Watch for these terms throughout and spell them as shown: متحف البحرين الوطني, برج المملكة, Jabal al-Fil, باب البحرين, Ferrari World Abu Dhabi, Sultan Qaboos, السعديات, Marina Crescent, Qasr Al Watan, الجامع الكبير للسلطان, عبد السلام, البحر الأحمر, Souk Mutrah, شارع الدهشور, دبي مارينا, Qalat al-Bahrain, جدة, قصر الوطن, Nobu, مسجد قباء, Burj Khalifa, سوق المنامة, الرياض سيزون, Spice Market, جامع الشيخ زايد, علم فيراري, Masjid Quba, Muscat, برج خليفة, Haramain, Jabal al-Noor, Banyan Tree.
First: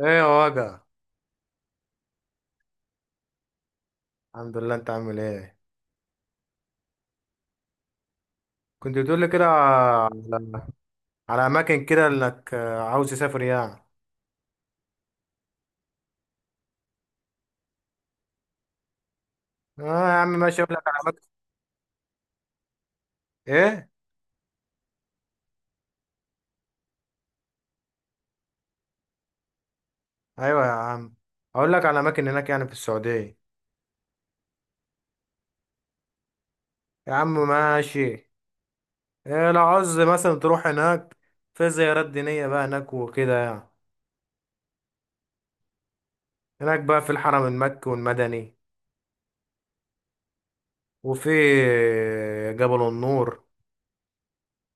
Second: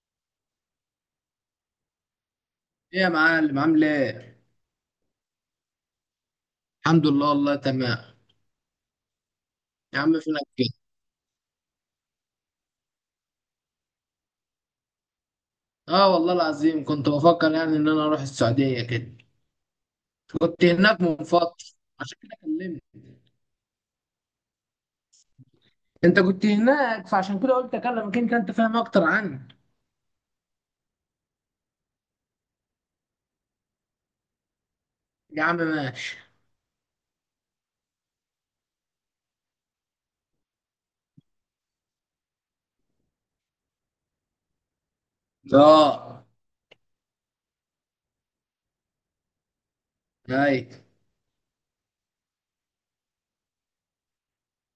ايه يا وجع. ايه يا معلم، عامل ايه؟ الحمد لله، انت عامل ايه؟ الحمد لله والله تمام. كنت بتقول لي كده يا عم فينك على كده؟ على اماكن كده انك عاوز تسافر يعني. اه والله العظيم كنت بفكر يعني ان انا اروح السعودية كده. اه يا عم ماشي، كنت اقول لك على هناك من اماكن. فترة عشان كده كلمت. ايه؟ انت كنت هناك فعشان كده قلت اكلمك، انت انت فاهم اكتر عني. ايوه يا عم. اقول لك على اماكن هناك يعني في السعوديه. يا عم ماشي. يا عم ماشي. إيه، لو عاوز مثلا تروح هناك في زيارات دينيه بقى هناك وكده يعني. اه. هناك بقى في الحرم المكي والمدني، ايوه. وفي جبل النور،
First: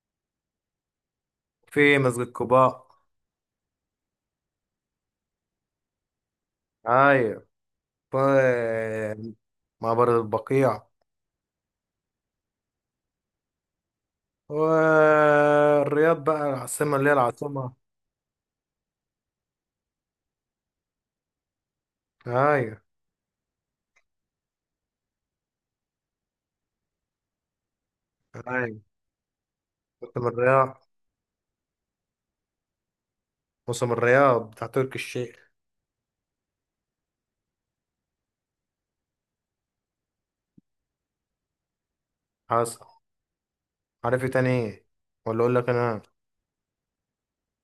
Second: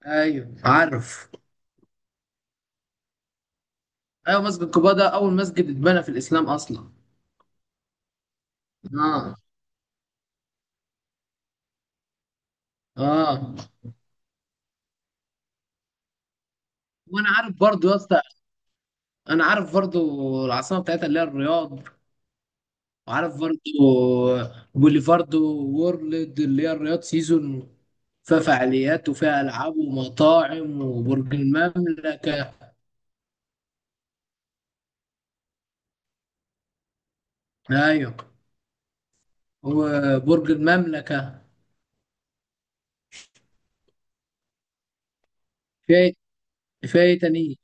ايوه عارف. في مسجد قباء. ايوه، مسجد قباء ده اول مسجد اتبنى في الاسلام اصلا. ايوه. في اه. مقبره البقيع، اه والرياض بقى العاصمة اللي هي وانا عارف العاصمة. برضو يا اسطى، انا عارف برضو. العاصمة بتاعتها اللي هي الرياض. أيوة، وعارف برضو بوليفاردو وورلد اللي هي الرياض سيزون، فيها أيوة. فعاليات وفيها ألعاب موسم ومطاعم الرياض. وبرج المملكة. موسم الرياض بتاع تركي الشيخ. أيوة وبرج المملكة. حصل. عارف إيه تاني؟ إيه؟ ولا أقول لك أنا. في في إيه تاني؟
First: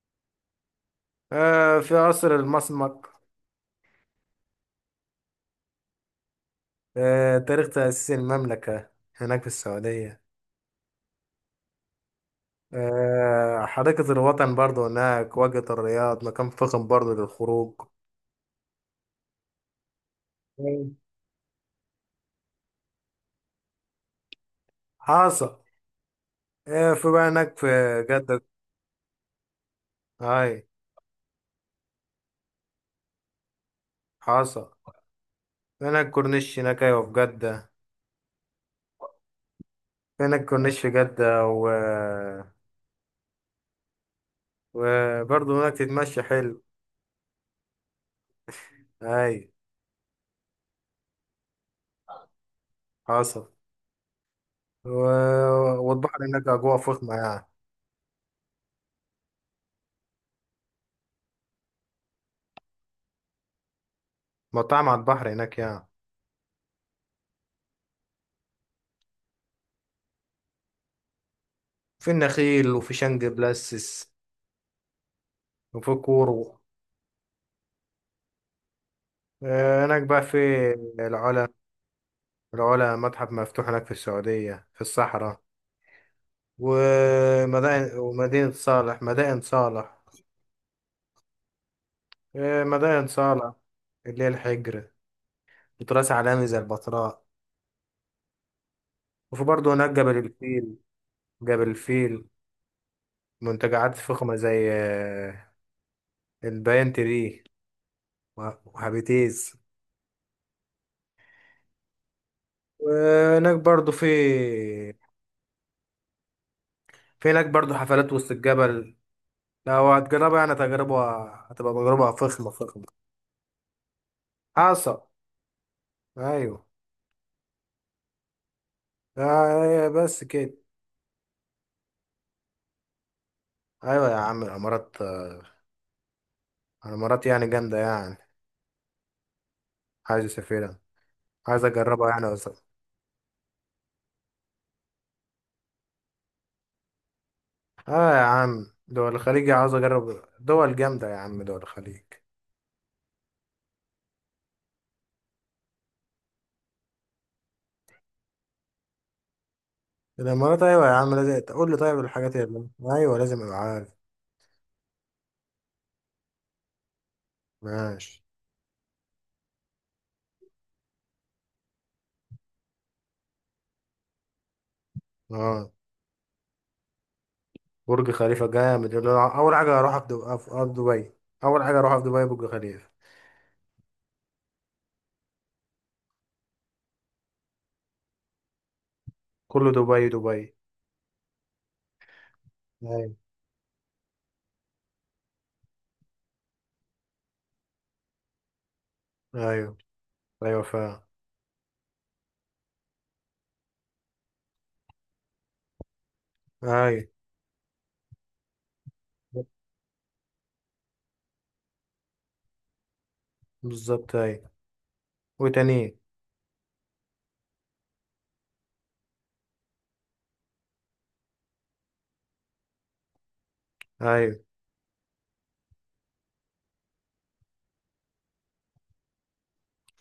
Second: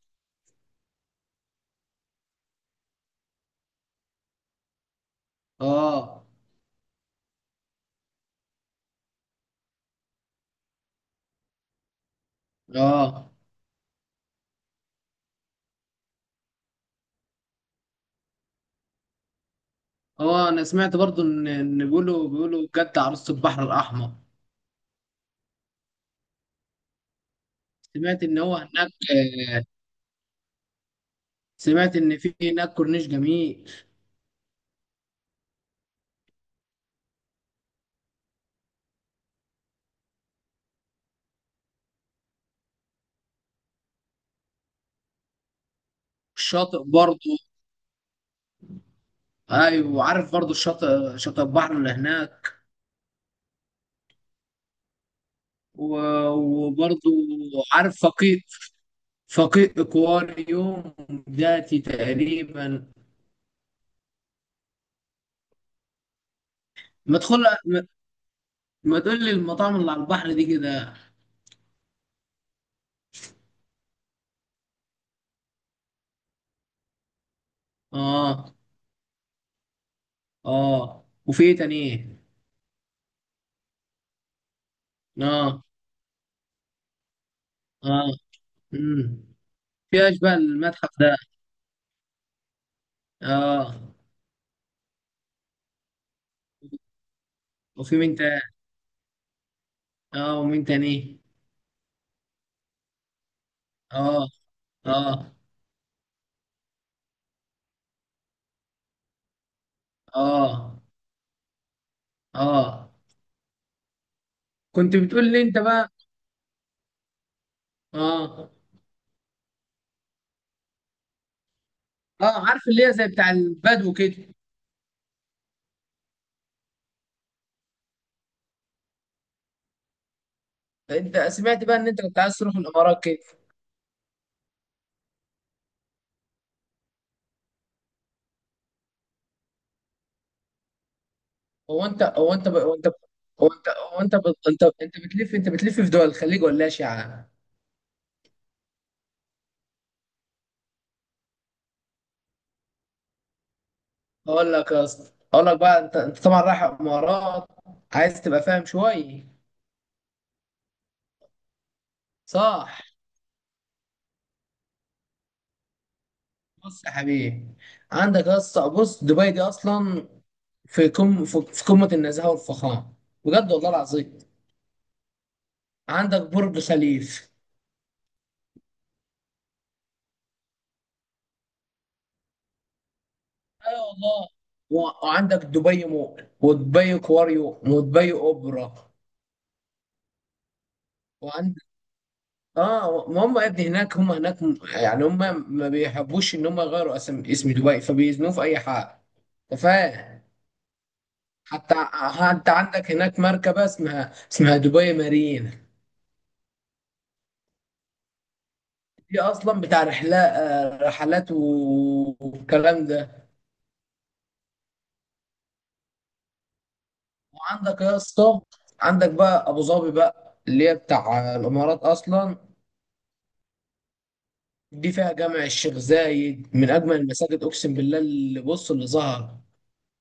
في قصر المسمك. آه. تاريخ تأسيس المملكة هناك في السعودية. آه حديقة الوطن برضو هناك، واجهة الرياض مكان فخم برضو للخروج. هو أنا أيوة. سمعت برضو إن بيقولوا جدة عروسة البحر الأحمر. حصل. في بقى هناك في سمعت إن جدة. هو هناك. آه، أي. سمعت إن في هناك كورنيش جميل. حصل. هناك كورنيش، هناك أيوة في جدة. هناك كورنيش في جدة وبرضه هناك تتمشى حلو. الشاطئ برضو. أي. أيوة وعارف برضو الشاطئ، شاطئ البحر اللي هناك. حصل. و... والبحر و- هناك أجواء وبرضو فخمة يعني. عارف فقيه، فقيه اكواريوم ذاتي تقريبا. مطاعم على البحر هناك يعني. ما تدخل. ما ما تقول لي المطاعم اللي على البحر دي كده. في النخيل وفي شنج بلاسس وفي كورو. اه. هناك بقى في اه وفي العلا. ايه تاني إيه؟ العلا متحف مفتوح هناك في السعودية في الصحراء. اه. اه. ومدينة صالح، امم مدائن صالح. في اشباه المتحف ده. مدائن صالح اه اللي هي الحجر، وتراث عالمي زي البتراء. وفي مين تاني؟ وفي برضه هناك جبل اه ومين الفيل. تاني؟ جبل الفيل. منتجعات اه. فخمة زي اه. البيان تري و- وهابيتيز. اه. اه. وهناك برضو في، كنت بتقول لي انت بقى. في هناك برضو حفلات وسط اه. الجبل. لو هتجربها يعني تجربة هتبقى تجربة اه فخمة عارف فخمة. اللي هي زي بتاع البدو كده. حصل. أيوة. بس كده. انت سمعت بقى ان انت كنت عايز تروح الامارات كده. أيوة يا عم، الإمارات، الإمارات يعني جامدة يعني. عايز أسافرها، عايز هو انت أجربها يعني هو انت أصلا. ب... هو انت انت بتلف، بتلف في دول الخليج ولا اشعه؟ آه يا عم، دول الخليج عاوز أجرب، دول جامدة يا عم دول الخليج. اقول لك يا اسطى، اقول لك بقى انت، طبعا رايح امارات، عايز تبقى فاهم شويه. الامارات ايوه يا عم، لازم تقول لي طيب الحاجات اللي... صح. ايوه لازم ابقى عارف. بص يا حبيبي، ماشي. عندك يا اسطى، بص دبي دي اصلا في كم في في قمه النزاهه والفخامه، بجد والله العظيم. اه، عندك برج خليف، برج خليفه جامد، يقول له اول حاجه هروح في في أرض دبي. اول حاجه هروح في دبي برج خليفه. اي والله. و- وعندك دبي مول ودبي كواريو ودبي اوبرا. كله دبي دبي. وعندك، اه، ايوه، ما هم يا ابني هناك، يعني هم ما بيحبوش ان هم يغيروا اسم دبي، فبيزنوه في اي حاجه، انت ايوه. فاهم. ايوه فعلا. حتى عندك هناك مركبه اسمها دبي مارينا، ايوه دي اصلا بتاع رحلات، رحلات و- والكلام ده. بالظبط ايوه. وتاني. وعندك يا اسطى، عندك بقى ابو ظبي بقى اللي هي بتاع الامارات اصلا، ايوه، دي فيها جامع الشيخ زايد من اجمل المساجد، اقسم بالله اللي بص اللي ظهر.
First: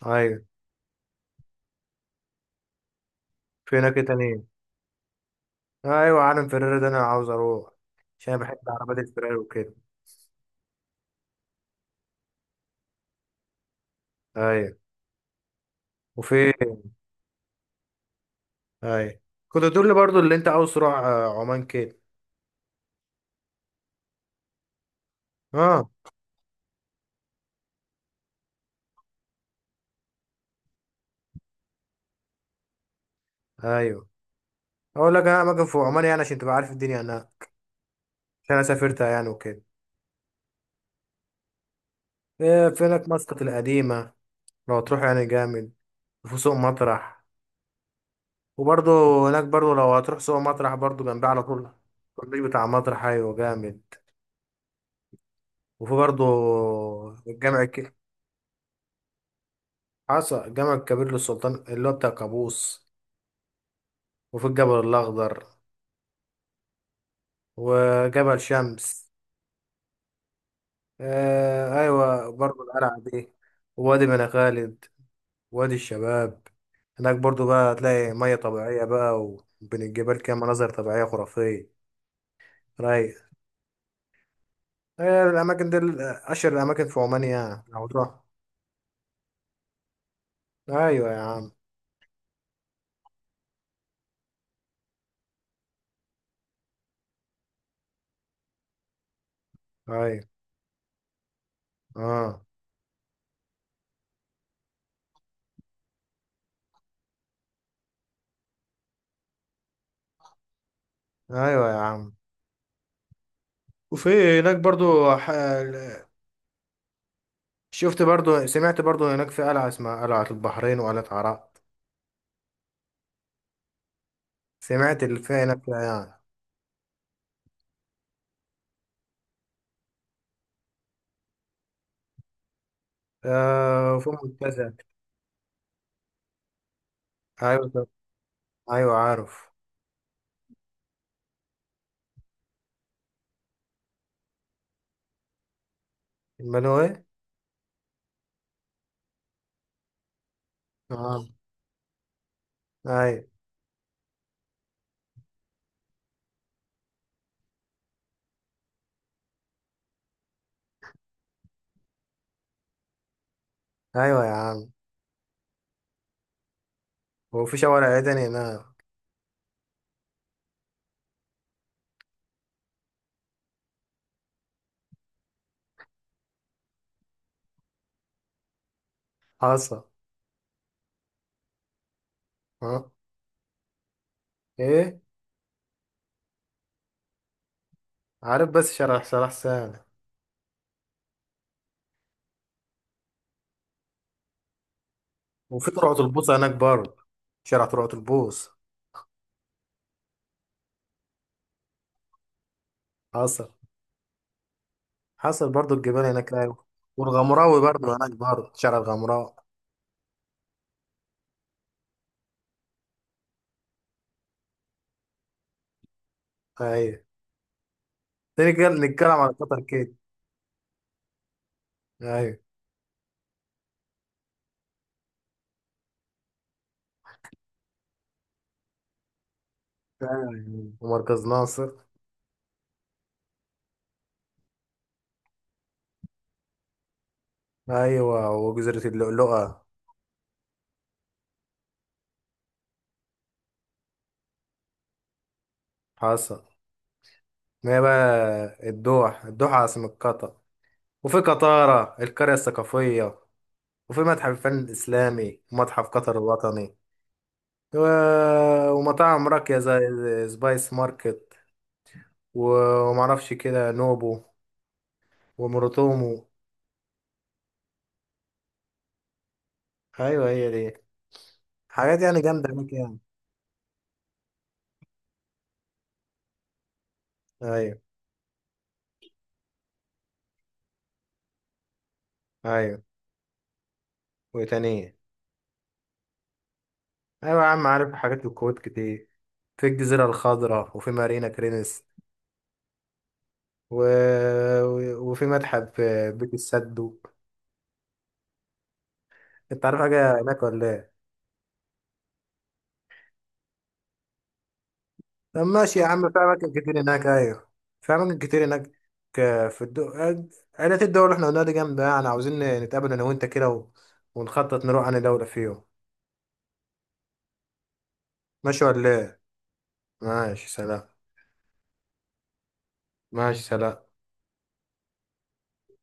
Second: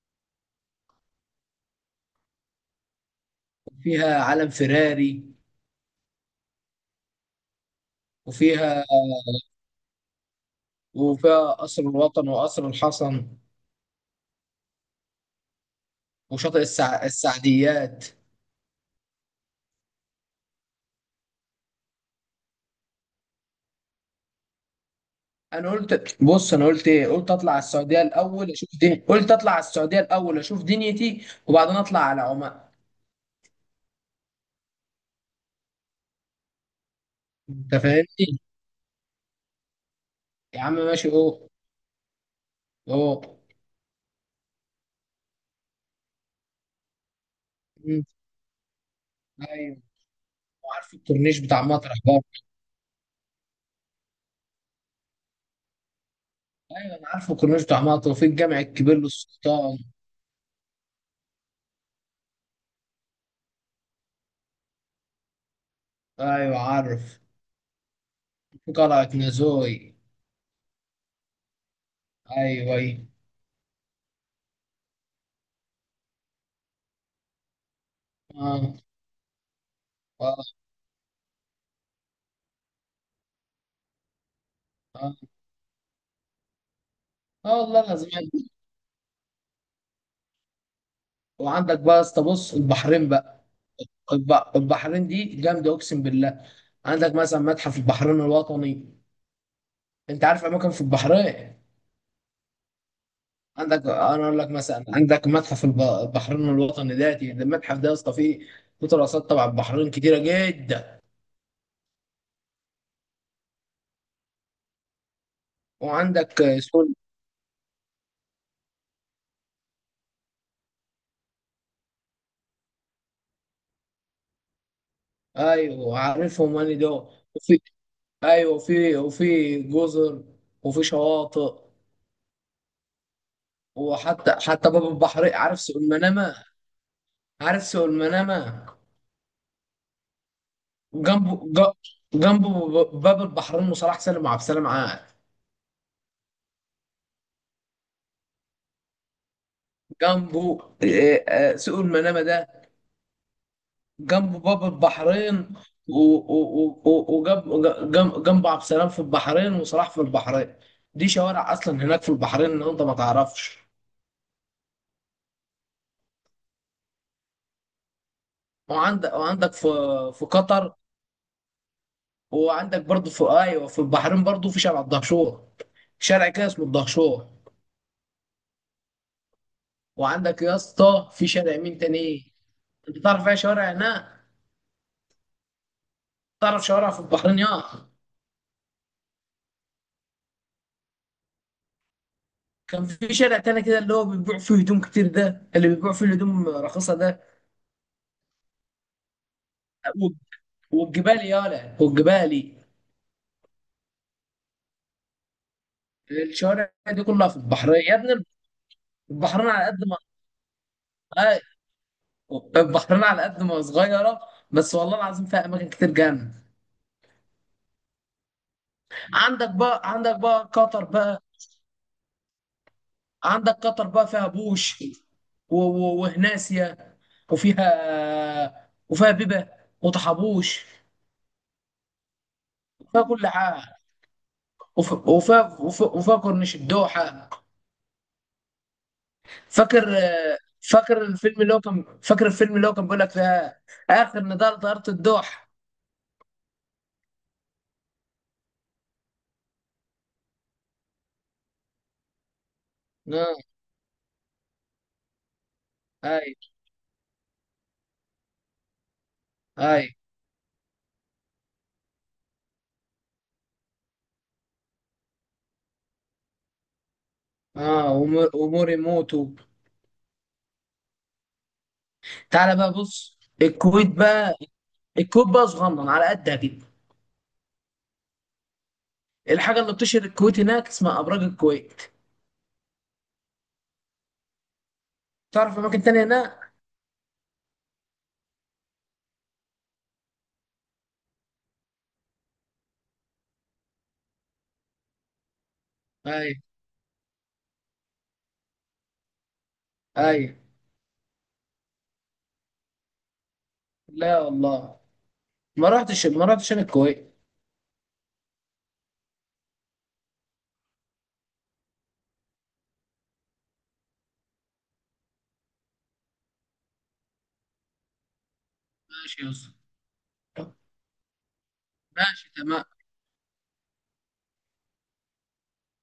ايوه. في هناك إيه وفيها تاني؟ علم فيراري. ايوه عالم فريري ده انا عاوز اروح، عشان أنا بحب وفيها عربيات الفراري وكده. وفيها قصر الوطن وقصر الحسن ايوه. وفي. وشاطئ السعديات. ايوه. كنت تقول لي برضو اللي انت عاوز تروح عمان كده. انا اه. قلت بص، انا قلت ايه، قلت اطلع على السعوديه الاول اشوف دنيتي وبعدين اطلع على عمان. ايوه. اقول لك انا اماكن في عمان يعني عشان تبقى عارف الدنيا انا. انت فاهمني. عشان انا سافرتها يعني وكده. يا عم ماشي. اوه. إيه، في هناك اوه. مسقط القديمه، لو هتروح يعني جامد. وفي سوق مطرح. مم. وبرضه هناك برضه ايوه لو هتروح سوق مطرح وعارف برضه جنبها الكورنيش على بتاع طول. مطرح برضه. الكورنيش بتاع مطرح ايوه جامد. وفي برضه ايوه انا عارف الجامع الكورنيش بتاع مطرح، وفي الجامع الكبير للسلطان. حصل، الجامع الكبير للسلطان اللي هو بتاع قابوس. وفي الجبل الاخضر، ايوه عارف. وجبل في قلعه شمس. نازوي. آه ايوه، برضه ايوه، القلعه ايوه. دي، ووادي بني خالد، وادي الشباب. هناك برضو بقى هتلاقي مية اه. طبيعية بقى، وبين الجبال كده اه. مناظر طبيعية خرافية. رايق. اه, هي الأماكن دي أشهر الأماكن في عمان آه يعني والله لو لازم. تروح. أيوة يا عم. وعندك بقى يا اسطى، بص البحرين بقى. البحرين دي جامده، اقسم بالله. عندك مثلا متحف البحرين الوطني. أيوة. انت عارف اماكن في البحرين؟ آه. عندك، انا اقول لك مثلا، عندك متحف البحرين الوطني ده، المتحف ده يا اسطى فيه، فيه تراثات تبع البحرين كتيره جدا. أيوة يا عم. وفي هناك برضو. ح... وعندك سول. شفت برضو، سمعت برضو هناك في قلعة اسمها قلعة البحرين وقلعة عراق. سمعت اللي فيها هناك فيها ايوه يعني. عارفهم انا دول. وفي، ايوه، وفي جزر وفي شواطئ. في وحتى منتزه. باب البحرين. عارف سوق المنامه؟ عارف أيوة سوق المنامه، أيوة عارف. جنبه ج- جنبه باب البحرين وصلاح سالم وعبد السلام عاد. المنوي. جنبه، آه. سوق المنامه ده، أيوة. جنبه باب البحرين. وجنبه عبد السلام في البحرين وصلاح في البحرين. دي شوارع اصلا هناك في البحرين ان انت ما تعرفش. أيوة يا عم. وفي شوارع عدن هناك. وعندك في، في قطر. وعندك برضه في، ايوه، في البحرين برضه في شارع الدهشور، شارع كده اسمه الدهشور. حصل. وعندك يا اسطى في شارع مين تاني؟ اه. انت تعرف ايه شوارع هناك؟ ايه. تعرف شوارع في البحرين يا... عارف، بس شارع سهل. كان في شارع تاني كده اللي هو بيبيع فيه هدوم كتير، ده اللي وفي بيبيع ترعة فيه البوص الهدوم هناك رخيصة برضه، ده. شارع ترعة البوص. والج- والجبال يالا والجبالي. حصل. حصل برضه الجبال هناك ايوه. الشوارع دي كلها في والغمراوي البحرين يا برضه هناك ابني. برضه شارع الغمراء. البحرين على قد ما آه، البحرين على قد ما صغيرة، بس والله العظيم فيها أماكن كتير جامدة. ايوه. تاني كده نتكلم على عندك قطر بقى كده. عندك بقى قطر بقى. ايوه. عندك قطر بقى فيها بوش، و- و- وهناسيا. وفيها وفيها بيبة وطحبوش أيوة. ومركز ناصر. وفيها كل حاجة. وف... وف... وف... وفاكر مش الدوحة. ايوه، وجزيرة اللؤلؤة. فاكر. فاكر الفيلم اللي هو كان فاكر الفيلم اللي هو كان بيقول لك فيها آخر نضال طيارة الدوحة. حصل. ما هي بقى الدوحة عاصمة قطر. وفي قطارة القرية الثقافية. آه. وفي متحف الفن الإسلامي ومتحف قطر أي. الوطني. و- ومطاعم راقية أي. زي سبايس ماركت، ومعرفش كده نوبو، ومروتومو. آه وم- ومور يموتوا. أيوة هي دي حاجات يعني جامدة تعالى هناك بقى يعني. بص الكويت بقى. الكويت بقى صغنن على قدها كده. أيوة. الحاجة اللي بتشهر الكويت هناك اسمها أبراج الكويت. أيوة وتانية. تعرف أماكن تانية هناك؟ أيوة يا عم، عارف حاجات في الكويت كتير. في الجزيرة الخضراء، وفي مارينا كرينس و... وفي متحف بيت أي. السدو. أنت عارف حاجة أي. هناك ولا إيه؟ لا والله. طب ماشي يا عم، في ما رحتش أماكن أنا كتير هناك الكويت. أيوة. في أماكن كتير هناك. آه، في الدو عائلات الدول اللي إحنا قلناها دي جامدة يعني. عاوزين نتقابل أنا وأنت كده ونخطط نروح أنا دولة فيهم. ماشي ولا إيه؟ ماشي يا أسطى. ماشي سلام. ماشي تمام. ماشي سلام.